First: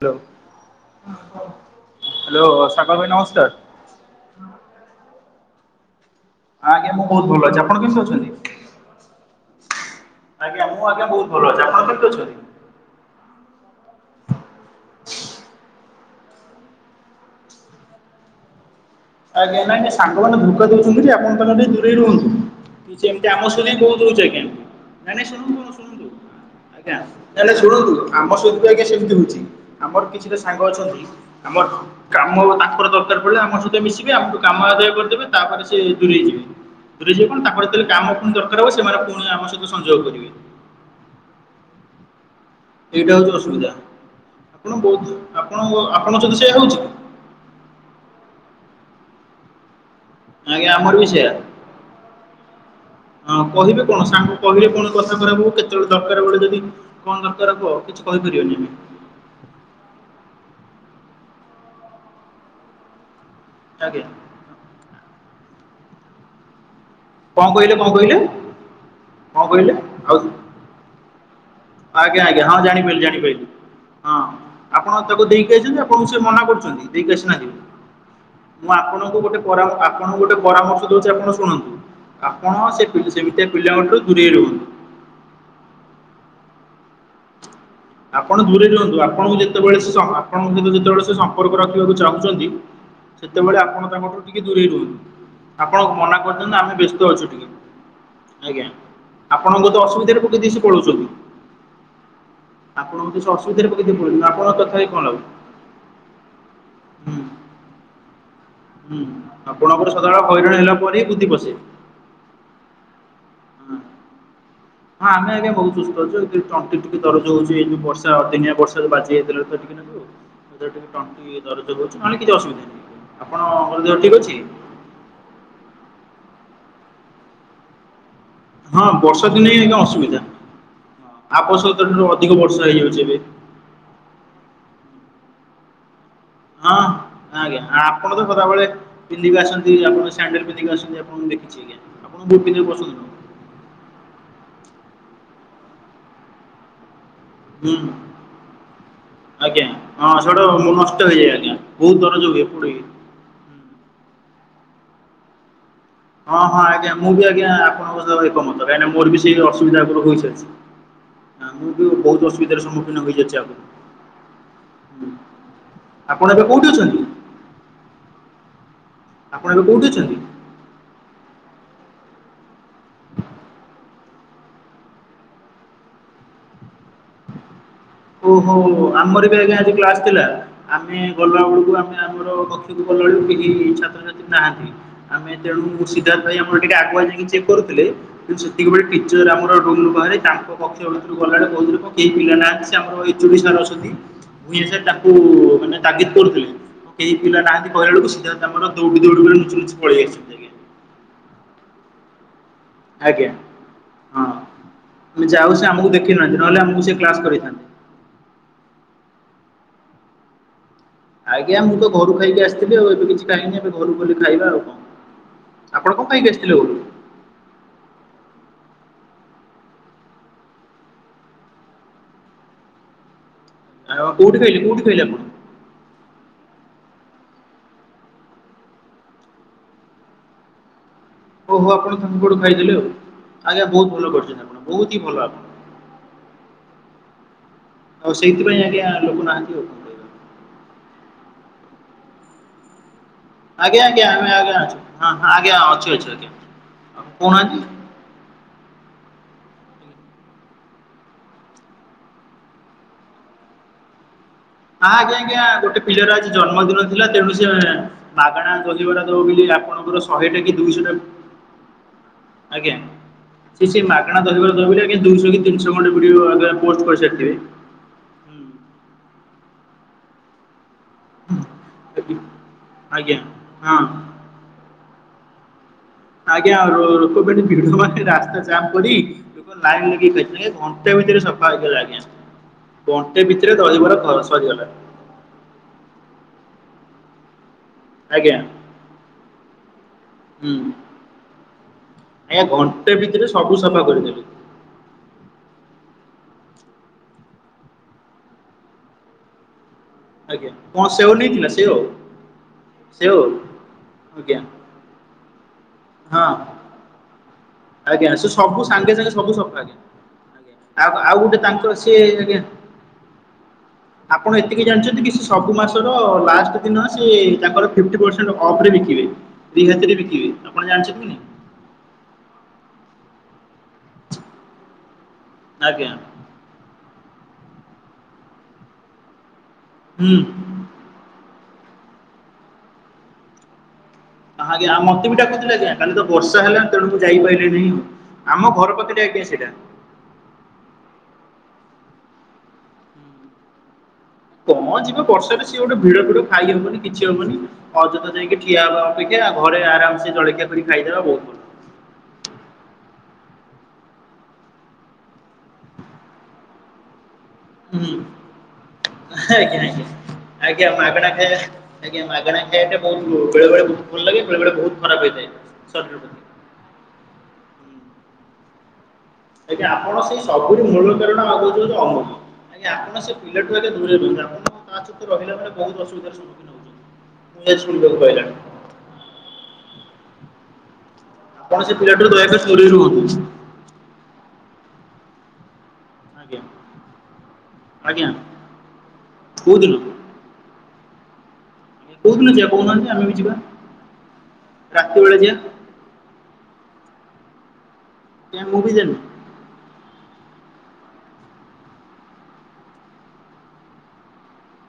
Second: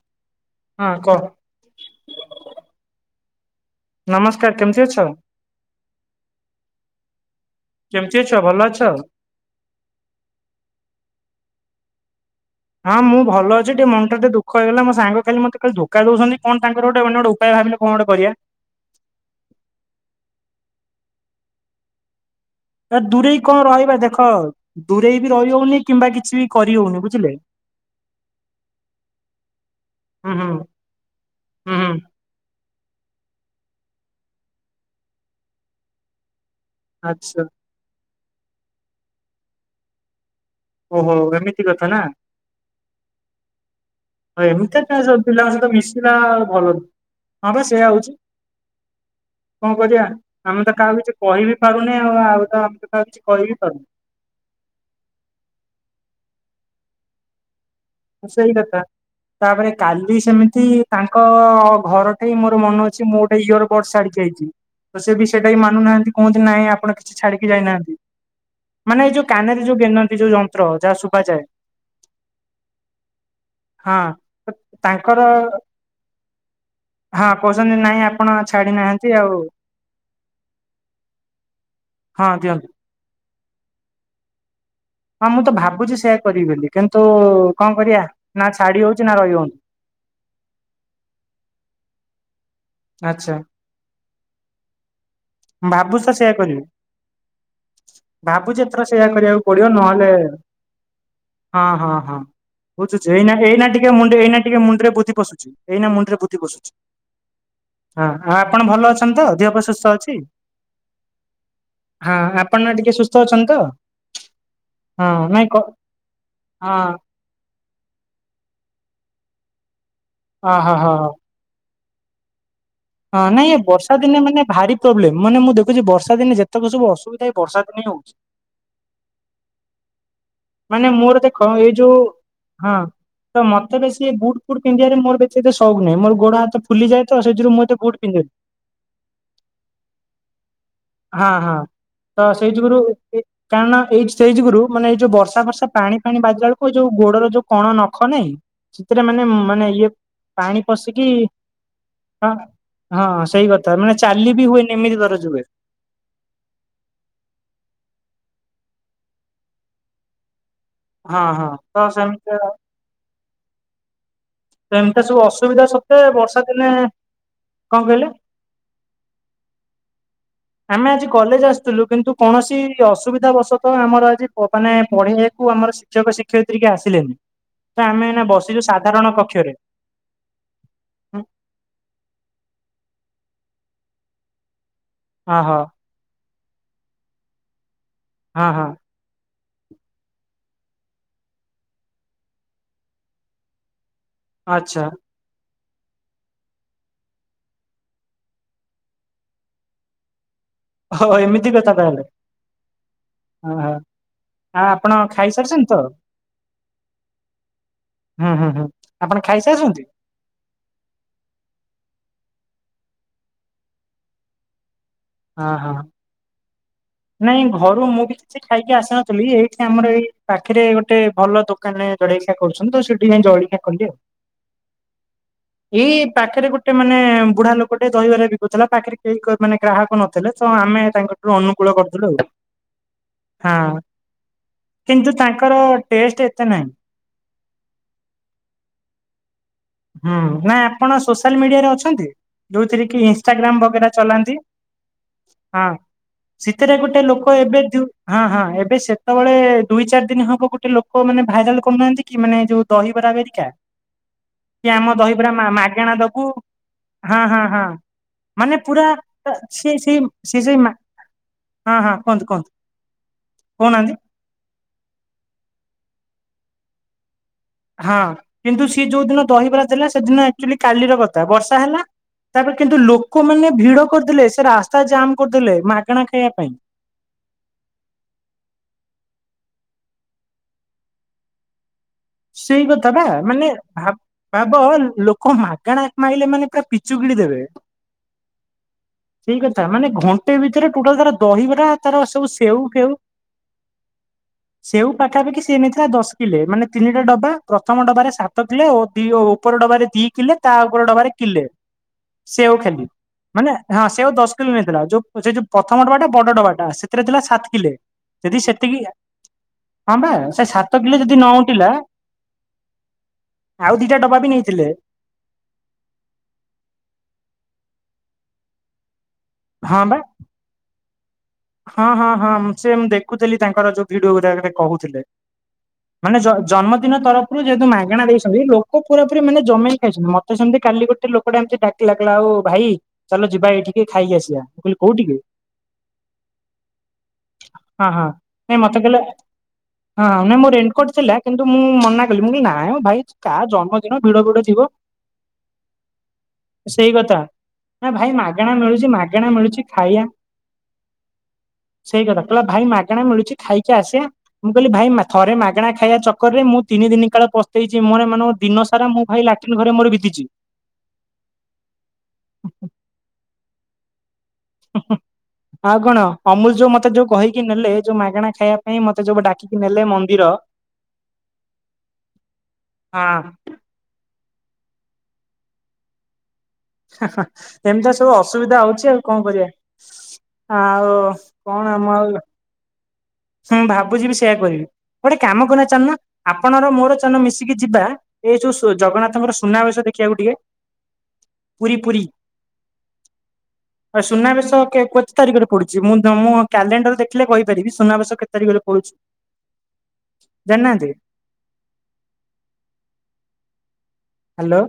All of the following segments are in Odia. ହାଲୋ। ହଁ କହ? ହାଲୋ, ସାଗର ଭାଇ ନମସ୍କାର। ନମସ୍କାର କେମିତି ଅଛ? ହଁ ଆଜ୍ଞା ମୁଁ ବହୁତ ଭଲ ଅଛି। ଆପଣ କେମିତି ଅଛ ଅଛନ୍ତି? ଭଲ ଅଛ? ଆଜ୍ଞା ମୁଁ ଆଜ୍ଞା ବହୁତ ଭଲ ଅଛି ଆପଣ କେମିତି ଅଛନ୍ତି? ହଁ ମୁଁ ଭଲ ଅଛି ଟିକେ ମନଟା ଦୁଃଖ ହେଇଗଲା ମୋ ସାଙ୍ଗ ଖାଲି ମୋତେ ଧୋକା ଦଉଛନ୍ତି କଣ ତାଙ୍କର ଗୋଟେ ଗୋଟେ ଉପାୟ ଭାବିଲ କଣ ଗୋଟେ କରିବା? ଆଜ୍ଞା ନାଇଁ ସାଙ୍ଗମାନେ ଧୋକା ଦଉଛନ୍ତି ଆପଣ ତାଙ୍କେ ଟିକେ ଦୂରେଇ ରୁହନ୍ତୁ। କି ଆ ସେମିତି ଦୂରେଇ ଆମ କଣ ସହିତଁ କହୁ ରହିବା ଦେଖ ରହୁଛି ଆଜ୍ଞା ନାଇଁ ଦୂରେଇ ବି ନାଇଁ ରହି ଶୁଣନ୍ତୁ ହଉନି ଶୁଣନ୍ତୁ କିମ୍ବା କିଛି ବି କରି ଆଜ୍ଞା। ହଉନି ବୁଝିଲେ ନାଇ ନାଇଁ ଶୁଣନ୍ତୁ ଆମ ସହିତ ବି ଆଜ୍ଞା ସେମିତି ହଉଛି ଆମର ହୁଁ କିଛିଟା ହୁଁ ସାଙ୍ଗ ଅଛନ୍ତି ଆମର ହୁଁ ହୁଁ କାମ ତାଙ୍କର ଦରକାର ପଡିଲା ଆମ ସହିତ ମିଶିବେ ଆମକୁଠୁ କାମ ଆଦାୟ କରିଦେବେ ତାପରେ ସେ ଦୂରେଇଯିବେ। ଦୂରେ କଣ ଆଚ୍ଛା ତା ଯେତେଳେ କାମ ପୁଣି ଦରକାର ହବ ସେମାନେ ପୁଣି ଆମ ସହିତ ସଂଯୋଗ କରିବେ। ଓହୋ ଏମିତି କଥା ନା। ଏଇଟା ହଉଚି ଅସୁବିଧା। ହ ଆପଣ ଏମିତିଆ ତା ବହୁତ ସହ ପିଲାଙ୍କ ଆପଣ ସହିତ ଆପଣ ମିଶିଲା ଯଦି ସେଇଆ ଭଲ ହେଉଛି ନୁ ହଁ ବା ସେଆ ହଉଚି କଣ କରିବା। ଆମେ ଆଜ୍ଞା ତ ଆମର ବି କାହାକୁ କିଛି ସେଇଆ କହିିବି ପାରୁନେ ଆଉ ଆଉ ତ ଆମେ ତ କାହା କିଛି ହଁ କହିିବି କହିବେ ପାରୁନି। କଣ ସାଙ୍ଗ କହିଲେ କଣ କଥା ଖରାପ ହବ କେତେବେଳେ ଦରକାର ବେଳେ ଯଦି କଣ ଦରକାର ହବ କିଛି ହ କହିପାରିବେନି ସେଇ ଆମେ କଥା। ତାପରେ କାଲି ସେମିତି ତାଙ୍କ ଘରଠେଇ ମୋର ମନେ ଅଛି ମୋ ଇୟର ବଡ ଆଜ୍ଞା ଛାଡିକି ଆଇଛି ତ ସେ ବି ସେଇଟା ବି ମାନୁ ନାହାନ୍ତି କହନ୍ତି ନାଇଁ ଆପଣ କି ଛି କଣ ଛାଡିକି କହିଲେ କଣ ଯାଇନାହାନ୍ତି କହିଲେ ମାନେ ଏଇ ଯୋଉ କଣ କାନରେ କହିଲେ ଯୋଉ ଆଉ ଗେନନ୍ତି ଯୋଉ ଯନ୍ତ୍ର ଯାହା ଶୁଭାଯାଏ। ଆଜ୍ଞା ଆଜ୍ଞା ହଁ ଜାଣି ପାରିଲି ଜାଣି ପାଇଲି। ହଁ ଆପଣ ତାଙ୍କର ତାକୁ ଦେଇକି ଆସିଚନ୍ତି ଆପଣଙ୍କୁ ସେ ମନା କରୁଚନ୍ତି ଦେଇକି ହଁ ଆସିନାହାନ୍ତି। କହୁଛନ୍ତି ନାଇଁ ଆପଣ ଛାଡି ମୁଁ ନାହାନ୍ତି ଆପଣଙ୍କୁ ଆଉ ଗୋଟେ ପରା ଆପଣଙ୍କୁ ଗୋଟେ ପରାମର୍ଶ ଦଉଚି ଆପଣ ଶୁଣନ୍ତୁ ହଁ ଆପଣ ଦିଅନ୍ତୁ। ସେ ସେମିତିଆ ପିଲାଙ୍କଠୁ ଦୂରେଇ ରୁହନ୍ତୁ। ହଁ ମୁଁ ତ ଭାବୁଚି ସେୟା କରିବି ବୋଲି କିନ୍ତୁ କଣ କରିବା ଆପଣ ନା ଦୂରେ ଛାଡି ରୁହନ୍ତୁ ହଉଛି ନା ରହି ଆପଣଙ୍କୁ ହଉନି। ଯେତେବେଳେ ସ ଆପଣଙ୍କ ସହିତ ଯେତେବେଳେ ସେ ସମ୍ପର୍କ ରଖିବାକୁ ଚାହୁଁଚନ୍ତି ଆଚ୍ଛା ସେତେବେଳେ ଆପଣ ତାଙ୍କଠୁ ଟିକେ ଦୂରେଇ ରୁହନ୍ତୁ ଆପଣ ଭାବୁଛି ତ ମନା ସେୟା କରି ଦିଅନ୍ତୁ କରିବି ଆମେ ବ୍ୟସ୍ତ ଅଛୁ ଟିକେ। ଭାବୁଛି ଆଜ୍ଞା ଏଥର ସେୟା କରିବାକୁ ପଡିବ ଆପଣଙ୍କୁ ତ ନହେଲେ ଅସୁବିଧାରେ ପକେଇ ଦେଇ ସେ ପଳଉଚନ୍ତି। ହଁ ହଁ ହଁ ବୁଝୁଛି ତ ସେ ଏଇ ଅସୁବିଧାରେ ଏଇନା ପକେଇ ଟିକେ ଦେଇ ପଳଉଛନ୍ତି ମୁଣ୍ଡ ଏଇନା ଆପଣ ଟିକେ କଥା ହେଇ ମୁଣ୍ଡରେ କଣ ଲାଭ। ବୁଦ୍ଧି ପଶୁଚି। ଏଇନା ମୁଣ୍ଡରେ ବୁଦ୍ଧି ପଶୁଚି। ହୁଁ ହଁ ଆ ଆପଣ ଭଲ ହୁଁ ଅଛନ୍ତି ତ ଦେହ ପା ଆପଣଙ୍କର ସୁସ୍ଥ ଅଛି? ସଦାବେଳେ ହଇରାଣ ହେଲା ପରେ ହିଁ ବୁଦ୍ଧି ପଶେ। ହଁ ଆପଣ ନା ଟିକେ ସୁସ୍ଥ ଅଛନ୍ତି ତ? ହଁ ହଁ ଆମେ ନାଇଁ ଆଜ୍ଞା କ ବହୁତ୍ ସୁସ୍ଥ ଅଛୁ ଏଇ ତଣ୍ଟି ହଁ ଟିକେ ଦରଜ ରହୁଚି ଏଇ ଯଉ ବର୍ଷା ଅଦିନିଆ ବର୍ଷା ବାଜିଯାଇଥିଲା ତ ଟିକେ ନାକୁ ଅ ହ ତ ହ ଟିକେ ତଣ୍ଟି ଦରଜ ହଉଚି ନହେଲେ କିଛି ଅସୁବିଧା ନାହିଁ। ହଁ ନାଇଁ ଏ ଆପଣଙ୍କର ବର୍ଷା ଦେହ ଠିକ୍ ଦିନେ ଅଛି। ମାନେ ଭାରି ପ୍ରୋବଲେମ ମାନେ ମୁଁ ଦେଖୁଚି ବର୍ଷା ଦିନେ ଯେତକ ସବୁ ଅସୁବିଧା ଏଇ ବର୍ଷ ଦିନେ ହଉଚି। ହଁ ବର୍ଷା ଦିନେ ହିଁ ଆଜ୍ଞା ଅସୁବିଧା। ମାନେ ମୋର ଦେଖ ଏଇ ଆବଶ୍ୟକତା ଯୋଉ ଠାରୁ ଅଧିକ ବର୍ଷା ହଁ ହେଇଯାଉଛି ଏବେ ତ ମ ମତେ ବେଶୀ ବୁଟ ଫୁଟ ପିନ୍ଧିଆରେ ମୋର ବେଶି ଏତେ ସଉକ ନାହିଁ ମୋର ଗୋଡ଼ ହାତ ଫୁଲି ଯାଏ ତ ସେଥିରୁ ମୁଁ ଏତେ ବୁଟ ପିନ୍ଧେନି। ତା ଭଳେ ପିନ୍ଧିକ ଆସନ୍ତି ଆପଣ ସାଣ୍ଡେଲ ପିନ୍ଧିକି ଆସନ୍ତି ଆପ ହଁ ହଁ ତ ସେଇ ଯୁଗୁରୁ ଏ କାଣ ଏଇ ସେଇ ଯୁଗୁରୁ ମାନେ ଏ ଯୋଉ ବର୍ଷା ଫର୍ଷା ପାଣି ପାଣି ବାଜିଲା ବେଳକୁ ଏଇ ଯୋଉ ଗୋଡର ଯୋଉ କଣ ହୁଁ ନଖ ନାଇଁ ସେଥିରେ ମାନେ ଆଜ୍ଞା ମାନେ ଇଏ ହଁ ସେଗୁଡା ପାଣି ମୋ ନଷ୍ଟ ପଶିକି ହେଇଯାଏ ଆଜ୍ଞା ବହୁତ ଦରଜ ହଁ ହୁଏ ପୋଡେ। ହଁ ସେଇ କ ତା ମାନେ ଚାଲି ବି ହୁଏନ ଏମିତି ଦରଜ ହୁଏ। ହଁ ହଁ ଆଜ୍ଞା ମୁଁ ବି ଆଜ୍ଞା ଆପଣଙ୍କ ସହ ଏକମତ କାହିଁକି ନା ମୋର ବି ସେଇ ଅସୁବିଧା ପୁର ହୋଇସାରଚି। ହଁ ଆ ହଁ ମୁଁ ତ ବି ବହୁତ ସେମିତି ଅସୁବିଧାର ସମ୍ମୁଖୀନ ହେଇଯାଇଛି ଆଗରୁ। ତ ଏମିତିଆ ହୁଁ। ସବୁ ଅସୁବିଧା ସତ୍ତ୍ୱେ ଆପଣ ଏବେ ବର୍ଷା କୋଉଠି ଦିନେ ଅଛନ୍ତି କଂ କହିଲେ? ଆପଣ ଏବେ କୋଉଠି ଅଛନ୍ତି? ଆମେ ଆଜି କଲେଜ ଆସୁଥିଲୁ କିନ୍ତୁ କୌଣସି ଅସୁବିଧା ବଶତଃ ଆମର ଆଜି କ ମାନେ ପଢେଇବାକୁ ଆମର ଶିକ୍ଷକ ଶିକ୍ଷୟିତ୍ରୀ କିଏ ଆସିଲେନି। ତ ଆମେ ଏଇନା ଓହୋ ବସିଛୁ ସାଧାରଣ ଆମର ବି କକ୍ଷରେ। ଆଜ୍ଞା ଆଜି କ୍ଲାସ ଥିଲା। ଆମେ ଗଲା ବେଳକୁ ଆମେ ଆମର କକ୍ଷକୁ ଗଲାବେଳକୁ କେହି ଛାତ୍ରଛାତ୍ରୀ ନାହାନ୍ତି। ଆମେ ଓହୋ ତେଣୁ ସିଧାର୍ଥ ଭାଇ ଆମର ଟିକେ ଆଗୁଆ ଯାଇକି ଚେକ୍ କରୁଥିଲେ କିନ୍ତୁ ହଁ ହଁ ହଁ ସେତିକିବେଳେ ଟିଚର ଆମର ରୁମରୁ ବାହାରି ତାଙ୍କ କକ୍ଷ ଭିତରକୁ ଗଲା ବେଳକୁ କହୁଥିଲେ କେହି ପିଲା ନାହାନ୍ତି। ଆମର ଏଚ୍ଓଡ଼ି ସାର୍ ଅଛନ୍ତି ଭୁଇଁଆଁ ସାର୍ ଆଚ୍ଛା ତାଙ୍କୁ ମାନେ ତାଗିଦ କରୁଥିଲେ। କେହି ପିଲା ନାହାନ୍ତି କହିବା ଏଳକୁ ସିଧା ତାମର ଦୌଡି ଦୌଡି ବେ ନୁଚି ନୂଚି ପଳେଇଆଇସନ୍ତି। ହୋ ଓ ଏମିତି କଥା ତାହେଲେ। ଆଜ୍ଞା ହଁ ହଁ ହଁ ଆ ଆପଣ ଆମେ ଯାଉ ଖାଇସାରିଛନ୍ତି ସେ ତ ଆମକୁ ଦେଖେଇନାହାନ୍ତି ନହେଲେ ଆମକୁ ସେ କ୍ଲାସ କରିଥାନ୍ତି। ହୁଁ ହୁଁ ହୁଁ ଆପଣ ଖାଇସାରିଚନ୍ତି। ଆଜ୍ଞା ମୁଁ ତ ଘରୁ ଖାଇକି ଆସିଥିଲି ଆଉ ଏବେ କିଛି ଖାଇନି ଏବେ ଘରୁ ଖଲି ଖାଇବା ଆଉ କଂ ହଁ ହଁ ଆପଣ କଂ ପାଇ ଆସିଥିଲୁ। ନାଇଁ ଘରୁ ମୁଁ ବି କିଛି ଖାଇକି ଆସିନଥିଲି ଏଇଠି ଆମର ଏଇ ପାଖରେ ଗୋଟେ ଭଲ ଦୋ- - କାନ ଜା କରୁଚନ୍ତି ତ ସେଠିଁ ଜାଇ ଜଳଖିଆ - - ହାଲୋ କୋଉଠି ଥୋଇଲେ କୋଉଠି ଥୋଇଲେ ଆପଣ? ଏଇ ପାଖରେ ଗୋଟେ ମାନେ ବୁଢା ଲୋକଟେ ଦହିବାରେ ବିକୁଥିଲା ପାଖରେ କେହି ମାନେ ଗ୍ରାହକ ନ - - ଥିଲେ ତ ଆମେ ତାଙ୍କଠୁ ଓହୋ ଆପଣ ତାଙ୍କୁ ଠୁ ଖାଇଦେଲେ ଆଉ। ଆଜ୍ଞା ଆଉ ହଁ ବହୁତ ଭଲ କରିଚନ୍ତି ଆପଣ ବହୁତ ହିଁ କିନ୍ତୁ ଭଲ ତାଙ୍କର ଆପଣ। ଟେଷ୍ଟ ଏତେ ନାହିଁ ଆଉ ସେଇଥିପାଇଁ ଆଜ୍ଞା ଲୋକ ନାହାନ୍ତି ଆଉ। କରିବା। ହୁଁ ନାଇଁ ଆପଣ ସୋସିଆଲ ମିଡିଆରେ ଅଛନ୍ତି ଯୋଉଥିରେ କି- - ଇନାଗ୍ରାମ ଆଜ୍ଞା ବଗେରା ଆଜ୍ଞା ଆମେ ଚଲାନ୍ତି ଆଜ୍ଞା ଅଛୁ ହଁ ଆଜ୍ଞା ହଁ ଅଛୁ ଅଛୁ ଆଜ୍ଞା। ସେଥିରେ ଗୋଟେ ଆଉ ଲୋକ କହୁନାହାନ୍ତି। ଏବେ ଉ- - ହଁ ହଁ ଏବେ ସେତେବେଳେ ଦୁଇ ଚାରି ଦିନ ହବ ଗୋଟେ ଲୋକ ମାନେ ଭାଇରାଲ କରୁନାହାନ୍ତି। କି ମାନେ ଯୋଉ ଦହିବରା ବେରିକା। ନା ଆଜ୍ଞା ଆଜ୍ଞା ଗୋଟେ ମାଗଣା ପିଲାାର ଦବୁ ଆଜି ଜନ୍ମଦିନ ଥିଲା ହଁ ତେଣୁ ହଁ ସେ ହଁ ମାଗଣା ମାନେ ପୁରା ଗହିବରା ଦଉ ବୋଲି ସିଏ ଆପଣ- - ସେଇ ପୁରା ସିଏ ଶହେଟା କି ସେଇ ମା ଦୁଇଶହଟା- - ହଁ ହଁ କୁହନ୍ତୁ କୁହନ୍ତୁ କହୁନାହାନ୍ତି। ତା ଦହିବରା ଦବ ବୋଲି ଆଜ୍ଞା ଦୁଇଶ ତିିହ ଖଣ୍ଡେ ଭିଡିଓ ପୋଷ୍ଟ କରିସାରିିଥିବେ। ହଁ କିନ୍ତୁ ସିଏ ଯୋଉ ଦିନ ଦହିବରା ଥିଲା ସେଦିନ ଆକ୍ଚୁଆଲି କାଲିର କ ଥା ବର୍ଷା ହେଲା। ହୁଁ। ତାପରେ କିନ୍ତୁ ଆଜ୍ଞା ଲୋକମାନୋନ ହଁ ଭିଡ କରିଦେଲେ ସେ ରାସ୍ତା ଜାମ୍ କରିଦେଲେ ମାଗଣା ଖାଇବା ପାଇଁ ଆଜ୍ଞା ରୋ - - ଭିଡ ମାନେ ରାସ୍ତା ଜାମ୍ କରି ଲୋକ ଲାଇନ ଲଗେଇ ଖାଇଥିଲେ ଘଣ୍ଟା ଭିତରେ ସଫା ହେଇଥିଲା ଆଞା। ସେଇ କଥା ବା ମାନେ ଭାବ ଘ ଭାବ ସରିଗଲା ଲୋ - - କ ମାଗଣା ମାଇଲେ ମାନେ ପୁରା ପିଚୁ ଗିଳି ଦେବେ। ଆଜ୍ଞା ସେଇ କଥା ମାନେ ଘଣ୍ଟେ ହୁଁ। ଭିତରେ ଟୋଟାଲ ତାର ଦହିବରା ତାର ସବୁ ସେଉ ଫେଉ- - ସେଟ ସବୁ ସଫା କରିଦେଲେ। ସେଉ ପାଖାପାଖି ସିଏ ନେଇଥିଲା ଦଶ କିଲେ ମାନେ- - ତିନିଟା ଡବା ପ୍ରଥମ ଡବାରେ ସାତ କିଲୋ ଓ ଦି ଉପର ଡବାରେ ଦି କିଲେ ଆଜ୍ଞା ତା ଉପରେ କଣ ଡକାରେ ସେଓ କିଲେ ନେଇଥିଲା ସେଓ? ସେ ଆଉ ଖାଲି ସେଓ ମାନେ ହଁ ସେ ଆଉ ଆଜ୍ଞା ଦଶ କିଲୋ ନେଇଥିଲା ଯୋଉ- - ସେ ଯୋଉ ପ୍ରଥମ ଡବାଟା ହଁ ବଡ ଡବାଟା। ସେଥିରେ ଥିଲା ସାତ କିଲେ। ଆଜ୍ଞା ସେ ଯଦି ସବୁ ସେତିକି ସାଙ୍ଗେ ସାଙ୍ଗେ ସବୁ ସଫା ଆଜ୍ଞା। ହଁ ବା ସେ ଆଜ୍ଞା, ସାତ କିଲେ ଆ ଯଦି ଆଉ ନ ଗୋଟେ ତା ଉଠିଲା ତାଙ୍କର ସେ ହେଲେ, ଆଉ ଦିଟା ଡବା ବି ଆପଣ ଏତିକି ନେଇଥିଲେ ଜାଣିଛନ୍ତି କି ସେ ସବୁ ମାସର ଲାଷ୍ଟ ଦିନ ସେ ତାଙ୍କର ଫିଫଟି ପରସେଣ୍ଟ ଅଫରେ ବିକିବେ। ହଁ ରିହାତିରେ ବା ବିକିବେ। ଆପଣ ଜାଣିଛନ୍ତି କି ନାଇଁ? ହଁ ହଁ ହଁ, ମୁଁ ସେ ମୁଁ ଦେଖୁଥିଲି ତାଙ୍କର ଯୋଉ ଭିଡିଓ ଗୁଡା ଏବେ ସେ କହୁଥିଲେ। ଆଜ୍ଞା। ମାନେ ଜନ ଜନ୍ମଦିନ ତରଫରୁ ଯେହେତୁ ମାଗଣା ଦେଇସନ୍ତି ଲୋକ ପୁରା ପୁରି ମାନେ ଜମେଇ ଖାଇସିନ୍ତି। ହୁଁ। ମତେ ସେମିତି କାଲି ଗୋଟେ ଗୋଟେ ଲୋକଟା ଏମିତି ଡାକିଲା, କହିଲା ଆଉ ଭାଇ ଚାଲ ଯିବା ଏଇଠିକି ଖାଇ ଆସିଆ। ମୁଁ ଆଜ୍ଞା କହିଲି ମତେ କଉଠିକି? ବି ଡାକୁଥିଲେ କାଲି ତ ବର୍ଷା ହେଲା, ତେଣୁ ମୁଁ ଯାଇପାଇଲିନି। ହଁ ହଁ ଆମ ନାଇଁ ଘର ମତେ କହିଲା ପାଖରେ [unintelligible] ସେଇଟା। ହଁ, ନାଇଁ ମୋ ରେନକୋଟ ଥିଲା କିନ୍ତୁ ମୁଁ ମନା କଲି। ମୁଁ କହିଲି ନାଇଁ ଭାଇ ତା ଜନ୍ମ କଣ ଯିବ ବର୍ଷାରେ ସିଏ ଗୋଟେ ଭିଡ ଫିଡ଼। ଖାଇ ହବନି, ସେଇ କିଛି କଥା ହବନି, ନା ଭାଇ ଅଯଥା ଯାଇକି ମାଗଣା ଠିଆ ହେବା ମିଳୁଛି ଅପେକ୍ଷା ମାଗଣା କ୍ଷା, ମିଳୁଛି ଘରେ ଖାଇବା ଆରାମସେ ଜଳଖିଆ କରି ଖାଇଦେବା ବହୁତ ଭଲ। ସେଇ କଥା। କହିଲା ଭାଇ ମାଗଣା ମିଳୁଛି ଖାଇକି ଆସିଆ। ମୁଁ କହିଲି ଭାଇ ମା ଥରେ ମାଗଣା ଖାଇବା ଚକରରେ ମୁଁ ତିନି ଦିନି କାଳ ପସ୍ତେଇ ପସ୍ତେଇଛି। ହୁଁ ମୋର ମାନେ ଦିନ ସାରା ମୁଁ ଭାଇ ଆଜ୍ଞା ଲାରଟିନ ଘରେ ଆଜ୍ଞା ମୋର ବିତିଛି। ଆଜ୍ଞା ମାଗଣା ଖାଇଆ, ଆଜ୍ଞା ମାଗଣା ଖାଇବାଟା ବହୁତ ଲୋ। ବେଳେ ବେଳେ ଭଲ ଲାଗେ। ବେଳେବେଳେ ବହୁତ ଖରାପ ହେଇଥାଏ ଆଉ କଣ ଶରୀର ପାଇଁ। ଅମୁଲ ଯୋଉ ମତେ ଯୋଉ କହିକି ନେଲେ ଯୋଉ ମାଗଣା ଖାଇବା ନାଇ ମତେ ଯୋଉ ଡାକି ଏବେ ଆପଣ ସେଇ ସବୁରି ମୂଳ କାରଣ ଭାବୁଛି ବୋଧେ ଅମୁଲୁ। ଆପଣ ହଁ ସେ ପିଲାଠୁ ଏବେ ରହିବିନି ଆଉ, ତା ସହିତ ରହିଲା ପରେ ବହୁ ଅସୁବିଧାର ସମ୍ମୁଖୀନ ହେଉଛନ୍ତି। ମୁଁ ଯାହା ଏମିତି ତ ଶୁଣିବାକୁ ସବୁ ପାଇଲାଣି ଅସୁବିଧା ହଉଛି ଆଉ କଣ କରିବା? ଆଉ ତମେ ସେ ପିଲାଠାରୁ ଦୟାକରି ଦୁରେଇ ରୁହନ୍ତୁ। ହଁ ଭାବୁଛିି ବି ସେଇୟା କରିବି। ଗୋଟେ କାମ କରୁନା ଚାଲୁନ ଆଜ୍ଞା ଆପଣର ମୋର ଚାଲୁନ ମିଶିକି ଯିବା, ଆଜ୍ଞା ଏଇ ଯୋଉ ସୁ ଜଗନ୍ନାଥଙ୍କର କୋଉଦିନ ସୁନାବେଶ ଦେଖି ଖିଆକିଆକୁ ଟିକେ। ପୁରୀ, ପୁରୀ। କୋଉଦିନ ଯିବା କହୁନାହାନ୍ତି ଆମେ ବି ଯିବା। ଆଉ ସୁନାବେଶ କେ ରାତି କୋତେ ବେଳେ ଯିବା ତାରିଖରେ ପଡୁ ଚି, ମୁଁ ତମ କ୍ୟାଲେଣ୍ଡର ଦେଖିଲେ କହିପାରିବି ସୁନାବେଶ କେତ ଆଜ୍ଞା ମୁଁ ତାରିଖରେ ବି ପଡୁଛି? ଜାଣିନି ଜାଣିନାହାନ୍ତି? ହ୍ୟାଲୋ।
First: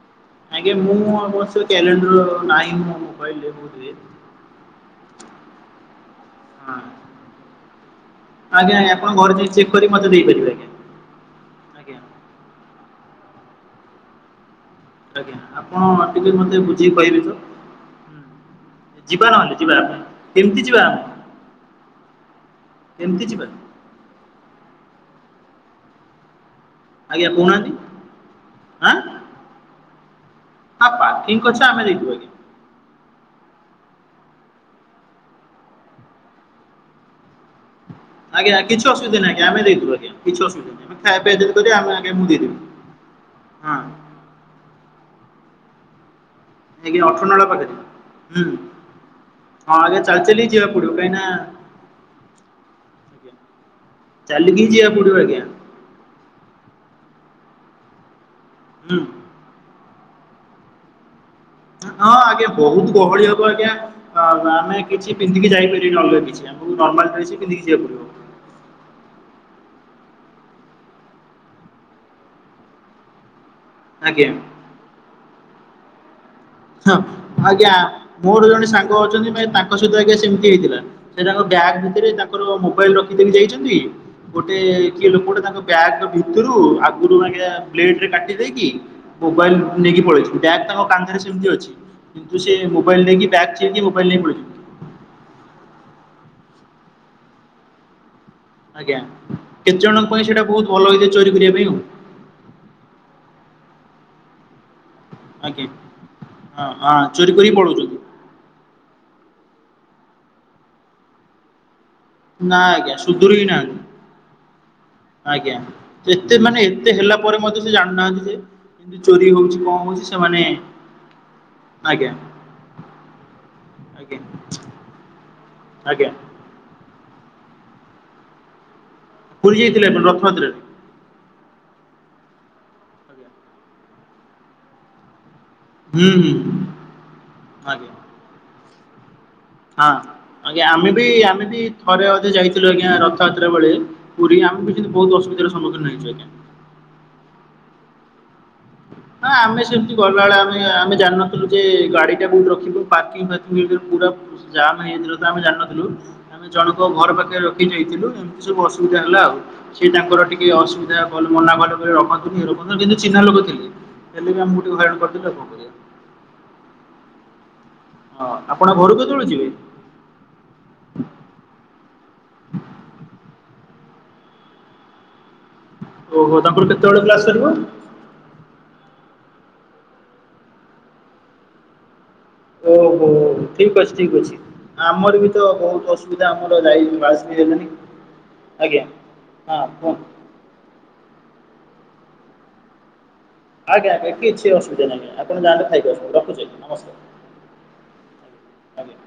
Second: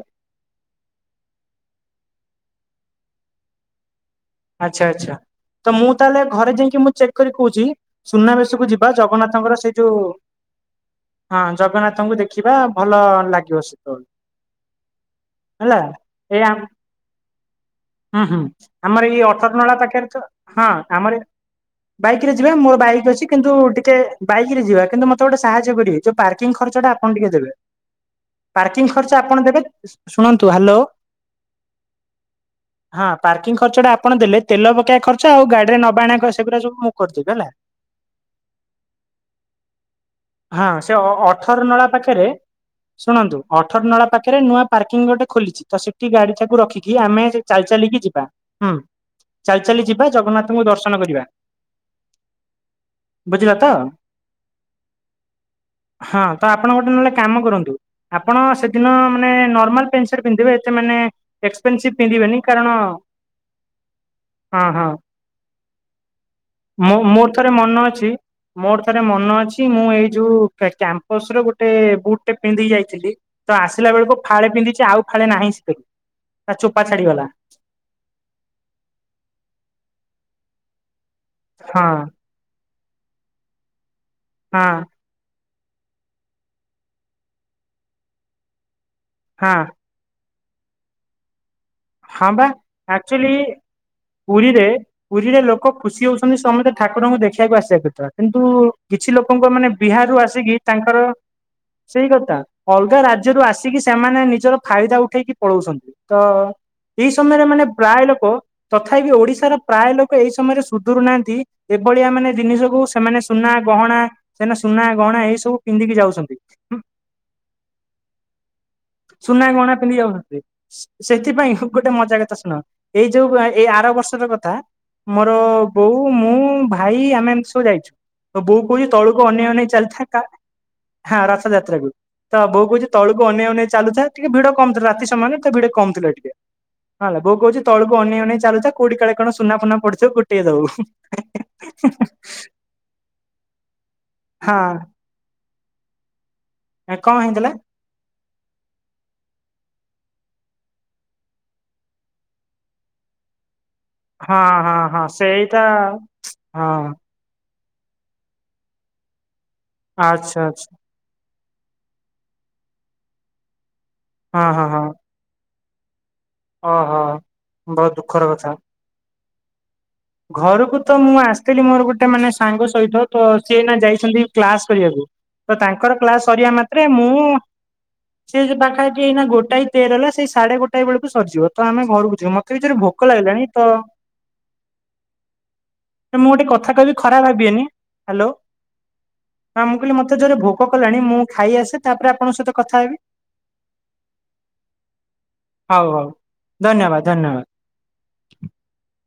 ଆଜ୍ଞା, ମୁଁ ଅବଶ୍ୟ କ୍ୟାଲେଣ୍ଡର ନାହିଁଁ ମୋ ମୋବାଇଲରେ ବୋଧ ହୁଏ। ଆଚ୍ଛା, ଆଚ୍ଛା ତ ମୁଁ ତାହେଲେ ଘରେ ହଁ ଯାଇଁକି ମୁଁ ଚେକ୍ କରି କହୁଛି ସୁନାବେଶ କୁ ଆଜ୍ଞା ଆଜ୍ଞା ଯିବା। ଆପଣ ଘରେ ଯାଇ ଜଗନ୍ନାଥଙ୍କର ଚେକ୍ ସେଇ କରି ଯୋଉ ମତେ ଦେଇପାରିବେ ଆଜ୍ଞା। ହଁ ଆଜ୍ଞା ଜଗନ୍ନାଥଙ୍କୁ ଦେଖିବା। ଭଲ ଲାଗିବ ସେତେବେଳକୁ। ଆଜ୍ଞା ହେଲା। ଆପଣ ଟିକେ ଏଡ଼ା ମତେ ଆମ ବୁଝିକି କହିବେ ତ। ହୁଁ, ହୁଁ ଆମର ଏଇ ଏଇ ଯିବା ନହେଲେ ଯିବା ଅଠରନଳା ଆମେ ପାଖରେ ତ କେମିତି ହଁ ଯିବା ଆମେ ଆମରି ବାଇକ ରେ ଯିବା। ମୋ ବାଇକ୍ କେମିତି ଅଛି ଯିବା କିନ୍ତୁ ଟିକେ ବାଇକ ରେ ଯିବା କିନ୍ତୁ ମତେ ଗୋଟେ ସାହାଯ୍ୟ କରିବେ। ଯୋଉ ପାର୍କିଂ ଖର୍ଚ୍ଚଟା ଆପଣ ଆଜ୍ଞା ଟିକେ ଦେବେ। କହୁନାହାନ୍ତି ପାର୍କିଂ ଆଁ ଖର୍ଚ୍ଚ ଆପଣ ଦେବେ ତ? ଶୁଣନ୍ତୁ ହ୍ୟାଲୋ, ହଁ ପାର୍କିଂ ଖର୍ଚ୍ଚ ଆମେ ଦେଇଦେବୁ ହଁ ପାର୍କିଂ ଖର୍ଚ୍ଚଟା ଆପ ଆପଣ ଦେଲେ ତେଲ ପକେଇବା ଖର୍ଚ୍ଚ ଆଉ ଗାଡିରେ ନବା ଆଣିବା ଖ ସେଗୁରା ସବୁ ମୁଁ କରିଦେବି ହେଲା। ଆଜ୍ଞା, କିଛି ଅସୁବିଧା ନାହିଁ। ଆମେ ଦେଇଦବୁ ଆଜ୍ଞା, କିଛି ହଁ ଅସୁବିଧା ନାହିଁ। ଆମେ ଖାଇବା ପିଇବା ଦେଇକରି ଆମେ ଆଜ୍ଞା ପାଖରେ ମୁଁ ଦେଇଦେବି। ଶୁଣନ୍ତୁ ହଁ ଅଠର ନଳା ପାଖରେ ନୂଆ ପାର୍କିଂ ଗୋଟେ ଖୋଲିଛି। ତ ସେଠି ଗାଡି ଟାକୁ ରଖିକି ଆଜ୍ଞା ଆମେ ଅଠରନଳା ସେ ଚାଲି ପାଖରେ ଚାଲିକି ଯିବା ହୁଁ। ଚାଲି ହଁ ଚାଲି ଆଜ୍ଞା ଯିବା, ଚାଲି ଜଗନ୍ନାଥଙ୍କୁ ଯିବାକୁ ପଡ଼ିବ ଦର୍ଶନ କାହିଁକି କରିବା। ନା ଆଜ୍ଞା ବୁଝିଲ ତ? ଚାଲିକି ଯିଆକୁ ପଡିବ ଆଜ୍ଞା। ହଁ। ତ ଆପଣ ଗୋଟେ ନହେଲେ କାମ କରନ୍ତୁ। ଆପଣ ସେଦିନ ହୁଁ ମାନେ ନରମାଲ ଫେଜ ଫେରେ ପିନ୍ଧିବେ ସେ ମାନେ। ଏକ୍ସପେନସିଭ ହଁ ପିନ୍ଧିବେନି ଆଜ୍ଞା, କାରଣ ବହୁତ ଗହଳି ହବ ଆଜ୍ଞା। ହଁ ଆମେ କିଛି ପିନ୍ଧିକି ଯାଇପାରିବାନି ଅଲଗା କିଛି ଆମକୁ ମୋ ନର୍ମାଲ ମୋର ଡ୍ରେସ୍ ହିଁ ଥରେ ପିନ୍ଧିକି ମନେ ଯିବାକୁ ଅଛି ପାଡ଼ିବ। ମୋର ଥରେ ମନ ଅଛି ମୁଁ ଏଇ ଯୋଉ କ୍ୟାମ୍ପସ ରେ ଗୋଟେ ବୁଟଟେ ପିନ୍ଧି କି ଯାଇଥିଲି। ତ ଆସିଲା ବେଳକୁ ଆଜ୍ଞା ଫାଳେ ପିନ୍ଧିଛି ଆଉ ଫାଳେ ନାହିଁ ସେଥିରୁ। ତା ଚୋପା ହଁ ଛାଡିଗଲା ଆଜ୍ଞା ମୋର ଜଣେ ସାଙ୍ଗ ଅଛନ୍ତି ତାଙ୍କ ସହିତ ଆଜ୍ଞା ସେମିତି ହେଇଥିଲା। ସେ ତାଙ୍କ ବ୍ୟାଗ୍ ହଁ ଭିତରେ ତାଙ୍କର ମୋବାଇଲ ରଖିଦେଇକି ଯାଇଛନ୍ତି ଗୋଟେ ହଁ କି ଲୋକ ଗୋଟେ ତାଙ୍କ ବ୍ୟାଗ ଭିତରୁ ଆଗରୁ ଆଜ୍ଞା ବ୍ଲେଡରେ କାଟି ଦେଇକି ହଁ ମୋବାଇଲ [unintelligible] ନେଇକି ପଳେଇଛନ୍ତି। ବ୍ୟାଗ୍ ତାଙ୍କ କାନ୍ଧରେ ସେମିତି ଅଛି। ହଁ କିନ୍ତୁ ବା ସିଏ ମୋବାଇଲ ନେଇଁ କି ଆକ୍ଚୁଆଲି ବ୍ୟାଗ ଚିରିକି ମୋବାଇଲ ନେଇ କି ପଳେଇଛି। ପୁରୀରେ ପୁରୀରେ ଲୋକ ଖୁସି ହଉଛନ୍ତି ସମସ୍ତେ ଠାକୁରଙ୍କୁ ଦେଖିବାକୁ ଆସିବା କଥା। କିନ୍ତୁ ଆଜ୍ଞା। କିଛି ଲୋକଙ୍କ ମାନେ କେତେ ଜଣଙ୍କ ବିହାରରୁ ପାଇଁ ସେଇଟା ଆସିକି ବହୁତ ଭଲ ତାଙ୍କର-। ହେଇଥାଏ ଚୋରି କରିବା ପାଇଁ ଆଉ ସେଇ କଥା। ଅଲଗା ରାଜ୍ୟରୁ ଆସିକି ସେମାନେ ନିଜର ଫାଇଦା ଉଠେଇକି ଆଜ୍ଞା। ପଳଉଛନ୍ତି। ତ ହଁ ହଁ ଏଇ ଚୋରି ସମୟରେ କରିକି ମାନେ ପଳଉଛନ୍ତି ପ୍ରାୟ ଲୋକ, ତଥାପି ଓଡିଶାର ପ୍ରାୟ ଲୋକ ଏଇ ସମୟରେ ସୁଧୁରୁ ନାହାନ୍ତି ଏଭଳିଆ ମାନେ ନା ଜିନିଷ କୁ ଆଜ୍ଞା ସେମାନେ ସୁଧୁରୁ ହିଁ ସୁନା, ନାହାନ୍ତି। ଗହଣା, ସେ ମାନେ ସୁନା ଗହଣା ଏଇ ସବୁ ଆଜ୍ଞା ପିନ୍ଧିକି ଯାଉଛନ୍ତି ଏତେ ମାନେ ଏତେ ହେଲା ପରେ ମଧ୍ୟ ସେ ଜାଣିନାହାନ୍ତି ଯେ ଏମିତି ଚୋରି ସୁନା ହଉଛି ଗଣା କଣ ପିନ୍ଧି ହଉଛି ଯାଉଛନ୍ତି। ସେମାନେ ସେଥିପାଇଁ ଗୋଟେ ଆଜ୍ଞା ମଜା କଥା ଶୁଣ। ଏଇ ଯୋଉ ଆ ଏଇ ଆର ଆଜ୍ଞା ବର୍ଷର କଥା। ମୋର ବୋଉ ଆଜ୍ଞା ମୋ ମୁଁ, ଭାଇ ଆମେ ଏମତି ସବୁ ଯାଇଛୁ। ମୋ ବୋଉ କହୁଛି ତଳୁକୁ ଅନେଇ ପୁରୀ ଅନେଇ ଯାଇଥିଲେ ଆପଣ ଚାଲିଥା କା ରଥଯାତ୍ରାରେ? ହଁ ରଥଯାତ୍ରାକୁ। ତ ବୋଉ କହୁଛି ତଳକୁ ଅନେଇ ଅନେଇ ଚାଲୁଥା। ଟିକେ ଭିଡ କମ ଥିଲା ରାତି ସମୟରେ। ତ ଭିଡ କମ ଥିଲା ହୁଁ ଟିକେ। ହୁଁ ହଁ ହେଲା ବୋଉ କହୁଛି ଆଜ୍ଞା ତଳକୁ ଅନେେଇ ଅନେଇ ଚାଲୁ ଥା। କୋଉଠି କାଳେ କଣ ସୁନା ଫୁନା ହଁ। ପଡିଥିବ ଗୋଟେଇ ଦବୁ। ଆଞା ଆମେ ବି, ଆମେ ବି ଥରେ ଅଧେ ଯାଇଥିଲୁ ଆଜ୍ଞା ରଥଯାତ୍ରା ବେଳେ। ପୁରୀ। ଆମେ ବି କିନ୍ତୁ ହଁ ବହୁତ ଅସୁବିଧା ର ସମ୍ମୁଖନ ହେଉଛୁ ଆଜ୍ଞା। କାଇଁ, କଣ ହେଇଥିଲା? ହଁ ଆମେ ସେମିତି ଗଲାବେଳେ ଆମେ, ଆମେ ଜାଣିନଥିଲୁ ଯେ ଗାଡି ଟା କୋଉଠି ରଖିବୁ। ପାର୍କିଂ, ଫାର୍କ ପୁରୀ ଭିତରେ ପୁରା ହଁ ଜାମ ହଁ ହଁ ହେଇଯାଇଥିଲା ତ ଆମେ ସେଇଟା ଜାଣିନଥିଲୁ। ଆମେ ଜଣଙ୍କ ହଁ ଘର ପାଖରେ ର ଖି ଦେଇଥିଲୁ। ଏମିତି ସବୁ ଅସୁବିଧା ହେଲା ଆଉ। ସେ ତାଙ୍କର ଆଚ୍ଛା ଟିକେ ଆଚ୍ଛା ଅସୁବିଧା କଲେ ମନା କଲେ। କହିଲେ ରଖନ୍ତୁନି। କିନ୍ତୁ ଚିହ୍ନା ଲୋକ ଥିଲେ। ହେଲେ ବି ହଁ ଆମକୁ ଟିକେ ହଇରାଣ କରିଦେଲେ ଆଉ କଣ କରିଆ। ହଁ ହଁ। ବହୁତ ଦୁଃଖର ହଁ। କଥା। ଆପଣ ଘରକୁ କେତେବେଳେ ଯିବେ? ଘରକୁ ତ ମୁଁ ଆସିଥିଲି ମୋର ଗୋଟେ ମାନେ ସାଙ୍ଗ ସହିତ ତ ସିଏ ଏଇନା ଯାଇଛନ୍ତି କ୍ଲାସ କରିବାକୁ। ତ ତାଙ୍କର କ୍ଲାସ ଓହୋ ସରିବା ତାଙ୍କର ମାତ୍ରେ କେତେବେଳେ କ୍ଲାସ୍ ମୁଁ ସରିବ? ସେ ଯେ ପାଖାପାଖି ଏଇ ନା ଗୋଟଏ ତେର ହେଲା ସେଇ ସାଢେ ଗୋଟାଏ ବେଳକୁ ସରିଯିବ ତ ଆମେ ଘରକୁ ଯିବୁ। ମତେ ବି ଜୋରେ ଭୋକ ଓହୋ? ଲାଗିଲାଣି ତ ଠିକ ଅଛି, ଠିକ ଅଛି। ଆମର ବି ତ ବହୁତ ନା ଅସୁବିଧା ମୁଁ ଗୋଟେ ଆମର କଥା ଯାଇ କହିବି କ୍ଲାସ୍ ଖରାପ ବି ଭାବିବେନି। ହେଲାନି ହ୍ୟାଲୋ। ଆଜ୍ଞା ହଁ ମୁଁ କହିଲି ମତେ ଜୋରେ ଭୋ କ କିଲଣି ମୁଁ ଖାଇ ଆସେ ତାପରେ ଆପଣଙ୍କ ସହିତ କଥା ହେବି। ଆଜ୍ଞା ଆଜ୍ଞା। କିଛି ଅସୁବିଧା ନାହିଁ। ଆପଣ ଯାଆନ୍ତୁ ହଉ ଖାଇକି ହଉ ଆସନ୍ତୁ। ରଖୁଛି ଧନ୍ୟବାଦ ନମସ୍କାର। ଧନ୍ୟବାଦ। ଆଜ୍ଞା।